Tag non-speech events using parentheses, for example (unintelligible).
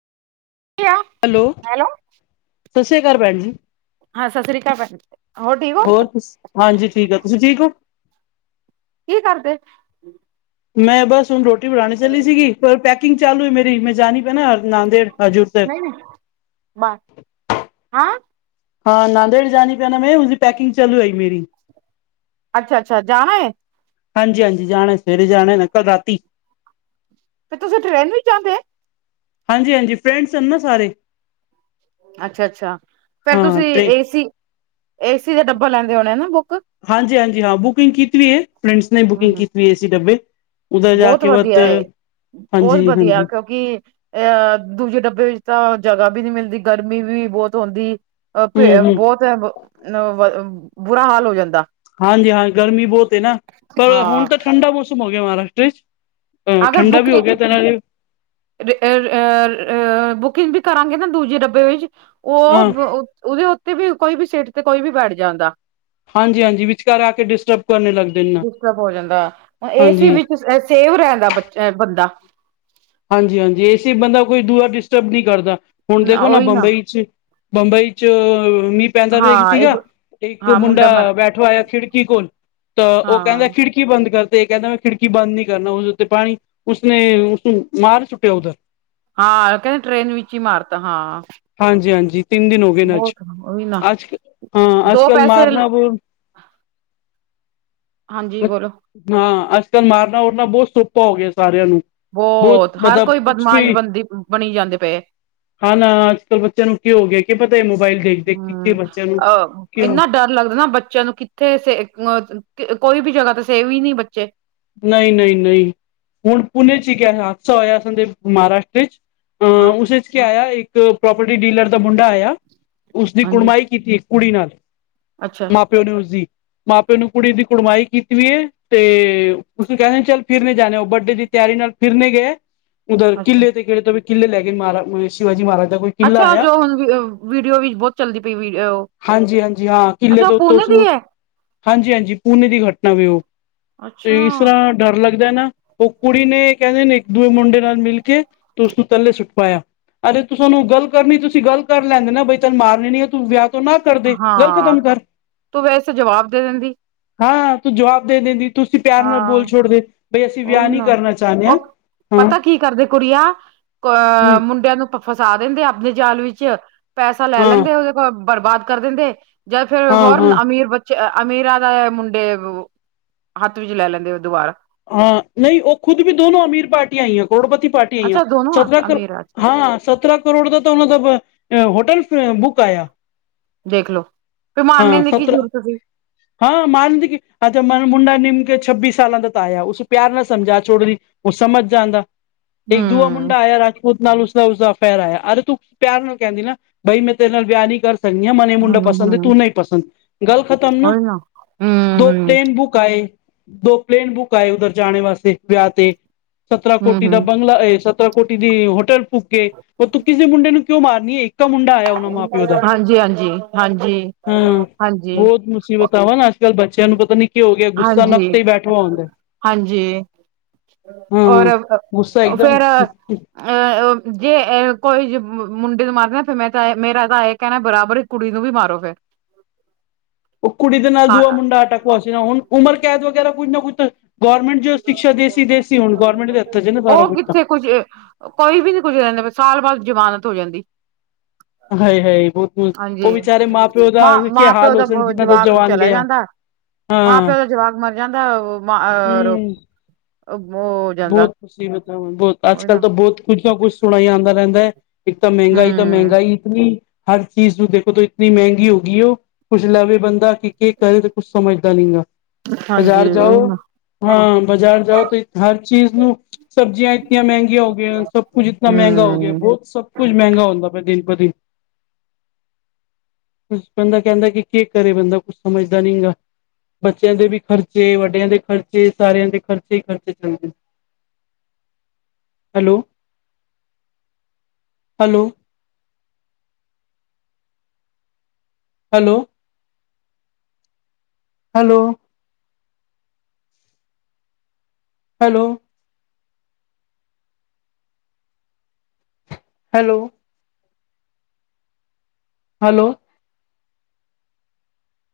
ਆ ਹੈਲੋ, ਸਸਰੇਆ ਕਾਲ ਭੈਣ ਜੀ ਹਾਂ, ਸਸਰੀ ਕਾਲ ਭੈ ਹੋਰ ਤੁਸੀ, ਹਾਂਜੀ ਠੀਕ ਏ ਤੁਸੀਂ ਠੀਕ ਓ? ਕੀ ਕਾਰਦੇ? ਮੈ ਬਸ ਹੁਨ ਰੋਟੀ ਬਣਾਨੇ ਚਲੀ ਸੀਗੀ, ਪਰ ਪੈਕਿੰਗ ਚਾਲੂ ਏ ਮੇਰੀ ਮੇ ਜਾਨੀ (unintelligible) ਨਾਦੇੜ ਹਜੂਰ ਸੈਬ। ਨਹੀਂ ਨਹੀਂ (inaudible) ਹਾਂ, ਨਾਦੇੜ ਜਾਣੀ ਪੈਣਾ ਮੈ ਉਸਦੀ ਪੈਕਿੰਗ ਚਲ ਰਹੀ ਮੇਰੀ ਅਛਾ-ਅਛਾ ਜਾਣਾ ਏ? ਹਾਂਜੀ-ਹਾਂਜੀ ਜਾਣੈ ਸਵੇਰੇ ਜਾਣੈ ਮੈਂ ਕਲ ਰਾਤੀ ਤੇ ਤੁਸੀਂ ਟ੍ਰੇਨ ਵਿੱਚ ਜਾਂਦੇ। ਹਾਂਜੀ-ਹਾਂਜੀ ਫਰੈਂਡਸ ਸਨ ਨਾ ਸਾਰੇ। ਅੱਛਾ-ਅੱਛਾ ਫੇਰ ਹਾਂ ਤੁਸੀ ਟ੍ਰੇਨ ਏਸੀ, ਏਸੀ ਦਾ ਡੱਬਾ ਲੈਂਦੇ ਹੋਣੇ ਨਾ ਬੁੱਕ ਹਾਂਜੀ-ਹਾਂਜੀ ਹਾਂ ਬੁਕਿੰਗ ਕੀਤੀ ਏ। ਫਰੈਂਡਸ ਨੇ ਬੁਕਿੰਗ ਕੀਤੀ ਏ ਸੀ ਡੱਬੇ ਉਧਰ ਜਾ ਬੋਤ ਕੇ ਬਤ ਵਧੀਆ ਏ, ਬਹੁਤ ਹਾਂਜੀ ਵਧੀਆ ਐ ਹਾਂਜੀ ਕਿਉਕਿ ਅ ਦੂਜੇ ਡੱਬੇ ਵਿਚ ਤਾਂ ਜਗ੍ਹਾ ਬੀ ਨੀ ਮਿਲਦੀ ਗਰਮੀ ਵੀ ਬੋਤ ਹੁੰਂਦੀ ਅ ਫ਼ੇ ਅ ਹਮ ਹਮ ਬੋਤ ਅ ਬੁਰਾ ਹਾਲ ਹੋ ਜਾਂਦਾ। ਹਾਂਜੀ ਹਾਂ, ਗਰਮੀ ਬੋਤ ਏ ਨਾ ਪਰ ਹਾਂ ਹੁਣ ਤਾਂ ਠੰਡਾ ਮੌਸਮ ਹੋ ਗਿਆ ਮਹਾਰਾਸ਼ਟਰਾ ਇੱਚ। ਅਗਰ ਬੁੱਕ ਨਈ ਅ ਬੁਕਿੰਗ ਵੀ ਕਰਾਂਗੇ ਨਾ ਦੂਜੇ ਡੱਬੇ ਵਿੱਚ ਔ ਹਾਂ ਬ ਔਦੇ ਉਤੇ ਵੀ ਕੋਈ ਵੀ ਸੀਟ ਤੇ ਕੋਈ ਵੀ ਬੈਠ ਜਾਂਦਾ ਹਾਂਜੀ-ਹਾਂਜੀ ਵਿਚਕਾਰ ਆ ਕੇ ਡਿਸਟਰਬ ਕਰਨੇ ਲੱਗ ਜਾਂਦੇ ਡਿਸਟਰਬ ਹੋ ਜਾਂਦਾ। ਹ ਏ ਸੀ ਹਾਂਜੀ ਵਿੱਚ ਅ ਸੇਵ ਰਹਿੰਦਾ ਬੱਚ ਅ ਬੰਦਾ। ਹਾਂਜੀ-ਹਾਂਜੀ ਏਸੀ ਬੰਦਾ ਕੋਈ ਦੂਆ ਡਿਸਟਰਬ ਨੀ ਕਰਦਾ। ਹੁਣ ਦੇਖੋ ਨਾ ਬੰਬਈ 'ਚ ਬੰਬਈ 'ਚ ਮੀਂ ਪੈਂਦਾ ਪਈ ਹਾਂ ਇੱਕ ਸੀਗਾ। ਇੱਕ ਹਾਂ ਮੁੰਡਾ ਮ ਬੈ ਠਾ ਹੋਇਆ ਖਿੜਕੀ ਕੋਲ ਤਾਂ ਔ ਕੈਂਦਾ ਹਾਂ ਖਿੜ ਕੀ ਬੰਦ ਕਰ ਦੇ। ਕੇਂਦਾ ਮੈਂ ਖਿੜਕੀ ਬਦ ਨੀ ਕਰਨਾ। ਔਦੇ ਉੱਤੇ ਪਾਣੀ ਉਸਨੇ ਉਸਨੂੰ ਮਾਰ ਸੁੱਟਿਆ ਉਧਰ। ਹਾਂ, ਕੈਂਦੇ ਟ੍ਰੇਨ ਵਿੱਚ ਈ ਮਾਰ ਤਾ, ਹਾਂ। ਹਾਂਜੀ-ਹਾਂਜੀ ਤਿੰਨ ਦਿਨ ਹੋ ਗਏ ਨੇ ਅੱਜ। ਬਹੁਤ ਉਹੀ ਨਾ ਅੱਜ, ਹਾਂ ਅੱਜ ਦੋ ਕੱਲ ਪੈਸੇ ਮਾਰਨਾ ਬੋ ਹਾਂਜੀ ਬੋਲੋ। ਹਾਂ, ਅੱਜ ਕੱਲ ਮਾਰਨਾ ਉਰਨਾ ਬੋਤ ਸੋਪਾ ਹੋ ਗਿਆ ਸਾਰਿਆਂ ਨੂੰ। ਬਹੁਤ ਬੋਤ ਹਰ ਮਤਲਬ ਕੋਈ ਕੁਛ ਬਦਮਾਸ਼ ਵੀ ਬੰਦੀ ਬਣੀ ਜਾਂਦੇ ਪਏ। ਹਾਂ ਨਾ, ਅੱਜ ਕੱਲ ਬੱਚਿਆਂ ਨੂੰ ਕਿ ਹੋ ਗਿਐ ਕਿ ਪਤਾ ਏ ਮੋਬਾਇਲ ਦੇਖ ਦੇਖ ਕੇ ਕੀ ਹੂੰ ਬੱਚਿਆਂ ਨੂੰ ਅ ਕਿਉਂ ਇੰਨਾ ਡਰ ਲੱਗਨਾ ਬੱਚਿਆਂ ਨੂੰ ਕਿੱਥੇ ਸੇ ਅ ਕ ਕੋਈ ਵੀ ਜਗ੍ਹਾ ਤੇ ਸੇਵ ਈ ਨੀ ਬੱਚੇ। ਨਈ-ਨਈ-ਨਈ, ਹੁਣ ਪੁਣੇ ਇੱਚ ਇੱਕ ਐ ਹਾਦਸਾ ਹੋਇਆ ਸੰਦੇ ਮਹਾਰਾਸ਼ਟਰਾ ਇੱਚ ਅ ਹਾਂ ਉਸ ਇੱਚ ਕੀ ਆਇਆ ਇੱਕ ਪ੍ਰੋਪਰਟੀ ਡੀਲਰ ਦਾ ਮੁੰਡਾ ਆਇਆ ਉਸਦੀ ਹਾਂਜੀ ਕੁੜਮਾਈ ਕੀਤੀ ਕੁੜੀ ਨਾਲ, ਅੱਛਾ ਮਾਂ ਪਿਓ ਨੇ ਉਸਦੀ, ਮਾਂ ਪਿਓ ਨੂੰ ਕੁੜੀ ਦੀ ਕੁੜਮਾਈ ਕੀਤੀ ਹੋਈ ਏ ਤੇ ਉਸਨੂੰ ਕੈਂਦੇ ਨੇ ਚੱਲ ਫਿਰਨੇ ਜਾਣੈ। ਔ ਬਰਡੇ ਦੀ ਤਿਆਰੀ ਨਾਲ ਫਿਰਨੇ ਗਏ ਉਧਰ ਅੱਛਾ ਕਿਲੇ ਤੇ ਫਿਰਤੇ ਹੂਏ ਕਿੱਲੇ ਲੈਗੇ ਮਾਰਾ ਅ ਸ਼ਿਵਾ ਜੀ ਮਾਰਗ ਐ ਕੋਈ ਕਿਲਾ ਅੱਛਾ ਆਇਆ ਜੋ ਹੁਣ ਵ ਵੀਡੀਓ ਵੀ ਬੋਤ ਚੱਲਦੀ ਪਈ ਵੀ ਔ। ਜੀ ਹਾਂ ਕਿਲੇ ਦੇ ਉਤੋਂ ਸੁ ਹਾਂਜੀ-ਹਾਂਜੀ ਪੂਨੇ ਦੀ ਘਟਨਾ ਵੇ ਔ। ਅੱਛਾ! ਹਾਂ ਡਰ ਲੱਗਦੈ ਨਾ। ਔ ਕੁੜੀ ਨੇ ਕੈਂਦੇ ਨੇ ਇੱਕ ਦੂਏ ਮੁੰਡੇ ਨਾਲ ਮਿਲ ਕੇ ਤੇ ਉਸਨੂੰ ਥੱਲੇ ਸੁੱਟ ਪਾਇਆ। ਅਜੇ ਤੁਸਾਨੂੰ ਗੱਲ ਕਰਨੀ ਤੁਸੀ ਗੱਲ ਕਰ ਲੈਂਦੇ ਨਾ ਬਈ ਤੁਆਨੂੰ ਮਾਰਨੇ ਨੀ ਐ ਤੂੰ ਵਿਆ ਤੋ ਨਾ ਕਰਦੇ, ਗਲ ਹਾਂ ਖਤਮ ਕਰ। ਤੂੰ ਵੈਸੇ ਜਵਾਬ ਦੇ ਦਿੰਦੀ ਹਾਂ, ਤੂੰ ਜਵਾਬ ਦੇ ਦੇਂਦੀ। ਤੁਸੀਂ ਪਿਆਰ ਨਾਲ ਬੋਲ ਛੋੜਦੇ। ਬਈ ਅਸੀਂ ਔਰ ਵਿਆਹ ਨਹੀਂ ਨਾ। ਕਰਨਾ ਚਾਹੁੰਦੇ ਔ ਹਾਂ ਹਾਂ ਪਤਾ ਕੀ ਕਰਦੇ ਕੁੜੀਆਂ ਕ ਹਮ ਮੁੰਡਿਆਂ ਨੂੰ ਫਸਾ ਦਿੰਦੇ ਆਪਣੇ ਜਾਲ ਵਿੱਚ। ਪੈਸਾ ਲੈ ਹਾਂ ਲੈਂਦੇ ਔਦੇ ਕੋਲ, ਬਰਬਾਦ ਕਰ ਦਿੰਦੇ ਜਾਂ ਫੇਰ ਹਾਂ ਹੋਰ ਨ ਹਾਂ ਅਮੀਰ ਬੱ ਚ ਅ ਅਮੀਰਾਂ ਦਾ ਮੁੰਡੇ ਵੋ ਹੱਥ ਵਿੱਚ ਲੈ ਲੈਂਦੇ ਵੋ ਦੋਬਾਰਾ। ਹਾਂ ਨਈ ਔ ਖੁਦ ਵੀ ਦੋਨੋ ਅਮੀਰ ਪਾਰਟੀਆਂ ਆਈਆਂ, ਕਰੋੜਪਤੀ ਪਾਰ ਟੀਆਂ। ਅੱਛਾ ਦੋਨੋ ਆ (unintelligible) ਅਮੀਰ ਅੱਛਾ ਹਾਂ ਸਤਰਾਂ ਕਰੋੜ ਦਾ ਤਾ ਔਨਾਂ ਦਾ ਬ ਅ ਹੋਟਲ ਅ ਬੁੱਕ ਆਇਆ। ਦੇਖ ਲੋ, ਵੀ ਮਾਰਨੇ ਦੀ ਕੀ ਜ਼ਰੂਰਤ ਸੀ? ਹਾਂ, ਮਾਰਨ ਦੀ ਕੀ, ਹਾਂ ਤੇ ਮ ਮੁੰਡਾ, ਨਿਮ ਕੇ ਛੱਬੀ ਸਾਲਾਂ ਦਾ ਆਇਆ, ਉਸ ਪਿਆਰ ਨਾਲ ਸਮਝਾ ਛੋੜਦੀ ਉਹ ਸਮਝ ਜਾਂਦਾ, ਇੱਕ ਦੂਆ ਹਮ ਮੁੰਡਾ ਆਇਆ ਰਾ ਉਸ ਨਾਲ, ਉਸਦਾ- ਉਸਦਾ ਅਫੇਅਰ ਹੈ, ਅਰੇ ਤੂੰ ਪਿਆਰ ਨਾਲ ਕਹਿੰਦੀ ਨਾ, ਬਈ ਮੈਂ ਤੇਰੇ ਨਾਲ ਵਿਆਹ ਨਹੀਂ ਕਰ ਸਕਦੀ ਹਾਂ, ਮੈਨੂੰ ਇਹ ਮੁੰਡਾ ਪਸੰਦ ਹੈ। ਹੂੰ-ਹੂੰ, ਤੂੰ ਨਹੀਂ ਪਸੰਦ, ਗੱਲ ਖਤਮ ਨਾ, ਉਹੀ ਦੋ ਹੂੰ-ਹੂੰ, ਪਲੇਨ ਬੁੱਕ ਬੁੱਕ ਆ ਏ, ਦੋ ਪਲੇਨ ਬੁੱਕ ਆ ਏ, ਉੱਧਰ ਜਾਣੇ ਵਾਸਤੇ ਵਿਆਹ ਤੇ ਸਤਰਾਂ, ਕੋਟੀ ਦਾ ਹੂੰ-ਹੂੰ, ਬੰਗਲਾ ਏ। ਕੋਟੀ ਦੀ, ਹੋਟਲ ਬੁੱਕ ਏ, ਉਹ ਤੂੰ ਕਿਸੇ ਮੁੰਡੇ ਨੂੰ ਕਿਉਂ ਮਾਰਨੀ ਹੈ? ਇੱਕਾ ਮੁੰਡਾ ਐ ਹਾਂਜੀ- ਹਾਂਜੀ, ਹਾਂਜੀ -ਹਾਂਜੀ। ਪਵਨ, ਅੱਜ- ਕੱਲ੍ਹ ਬੱਚਿਆਂ ਨੂੰ, ਪਤਾ ਨੀ ਕੀ ਹੋ ਗਿਆ, ਗੁੱਸਾ ਨੱਕ ਹਾਂਜੀ, ਹਾਂਜੀ ਤੇ ਹੀ ਬੈਠਾ ਹੁੰਦਾ। ਹਾਂਜੀ, ਔਰ ਹਾਂ ਗੁੱਸਾ ਇੱਕਦਮ ਫੇਰ ਅ ਜੇ ਕੋਈ ਮੁੰਡੇ ਨੂੰ, ਮਾਰਦੇ ਨਾ, ਫੇਰ ਮੈਂ ਤਾਂ, ਮੇਰਾ ਤਾਂ ਇਹ ਕਹਿਣਾ, ਬਰਾਬਰ ਕੁੜੀ ਨੂੰ ਵੀ, ਮਾਰੋ ਫੇਰ। ਉਹ ਕੁੜੀ ਦੇ ਨਾਲ, ਦੂਆ ਮੁੰਡਾ ਅਟਕਿਆ ਸੀ ਨਾ, ਹੁਣ ਉਮਰ ਕੈਦ ਵਗ਼ੈਰਾ ਕੁੱਝ ਨਾ ਕੁੱਝ ਤੇ ਗੌਰਮੈਂਟ ਜੋ ਸ਼ਿਕਸ਼ਾ, ਦੇਸੀ-ਦੇਸੀ ਹੋਣ ਗੌਰਮੈਂਟ ਦੇ ਹੱਥਾਂ ਚ ਨਾ, ਸਾਰ ਕੁਛ ਤਾਂ ਕੁਝ ਕੋਈ ਵੀ ਨੁ ਕੁੱਝ ਕਹਿੰਦਾ, ਸਾਲ ਬਾਅਦ ਜ਼ਮਾਨਤ ਹੋ ਜਾਂਦੀ। ਹਾਏ, ਹਾਏ ਬੁਹ ਹਾਂਜੀ, ਹਾ ਮਾਂ -ਪਿਓ ਹਾਲ ਹੋ ਦਾ ਸਨ ਜਿਨਾਂ ਦਾ ਜਵਾਕ ਜਵਾਨ ਚਲਾ ਗਿਆ ਜਾਂਦਾ। ਮਾਂ- ਹਾਂ ਪਿਓ ਦਾ ਜਵਾਕ, ਮਰ ਜਾਂਦਾ ਉਹ ਮਾਰੋ। ਹੂੰ (unintelligible) ਬਹੁਤ ਕੁੁਛ ਈ ਮਤਲਬ, ਬਹੁਤ ਅੱਜ ਉਹੀ -ਕੱਲ੍ਹ ਨਾ ਤਾਂ ਬਹੁਤ ਕੁੱਛ ਨਾ ਕੁੱਛ ਸੁਣਾਈ ਆਉਂਦਾ ਰਹਿੰਦਾ ਹੈ। ਇਤਨਾ ਮਹਿੰਗਾ ਤਾਂ ਹੂੰ ਮਹਿੰਗਾਈ ਇਤਨੀ, ਹਰ ਚੀਜ਼ ਨੂੰ ਦੇਖੋ ਤਾਂ, ਇਤਨੀ ਮਹਿੰਗੀ ਹੋ ਗਈ ਉਹ। ਕੁਛ ਲਵੇ ਬੰਦਾ ਕਿ, ਕੀ ਕਰੇ ਤੇ ਕੁਛ ਸਮਝਦਾ ਨਹੀਂ ਆ। ਬਜ਼ਾਰ ਹਾਂਜੀ ਜਾਉ, ਉਹੀ ਨਾ ਹਾਂ ਬਜ਼ਾਰ ਜਾਉ ਤੁਸੀ ਹਰ ਚੀਜ਼ ਨੂੰ, ਸਬਜ਼ੀਆਂ ਇਤਨੀਆਂ ਮਹਿੰਗੀਆਂ ਹੋ ਗਈਆਂ, ਸਭ ਕੁੱਝ ਇਤਨਾ ਮਹਿੰਗਾ ਹੋ ਗਿਆ। ਹੂੰ ਬਹੁਤ ਸਭ ਕੁਛ, ਮਹਿੰਗਾ ਹੁੰਦਾ ਪਿਆ, ਦਿਨ ਪਰ ਦਿਨ। ਬੰਦਾ, ਕਹਿੰਦਾ ਕਿ, ਕੀ ਕਰੇ ਬੰਦਾ, ਕੁਛ ਸਮਝਦਾ ਨੀ ਗਾ। ਬੱਚਿਆਂ ਦੇ ਵੀ ਖਰਚੇ, ਵੱਡਿਆਂ ਦੇ ਖਰਚੇ, ਸਾਰਿਆਂ ਦੇ ਖਰਚੇ- ਖਰਚੇ। Hello. Hello. Hello hello. Hello. Hello. Hello.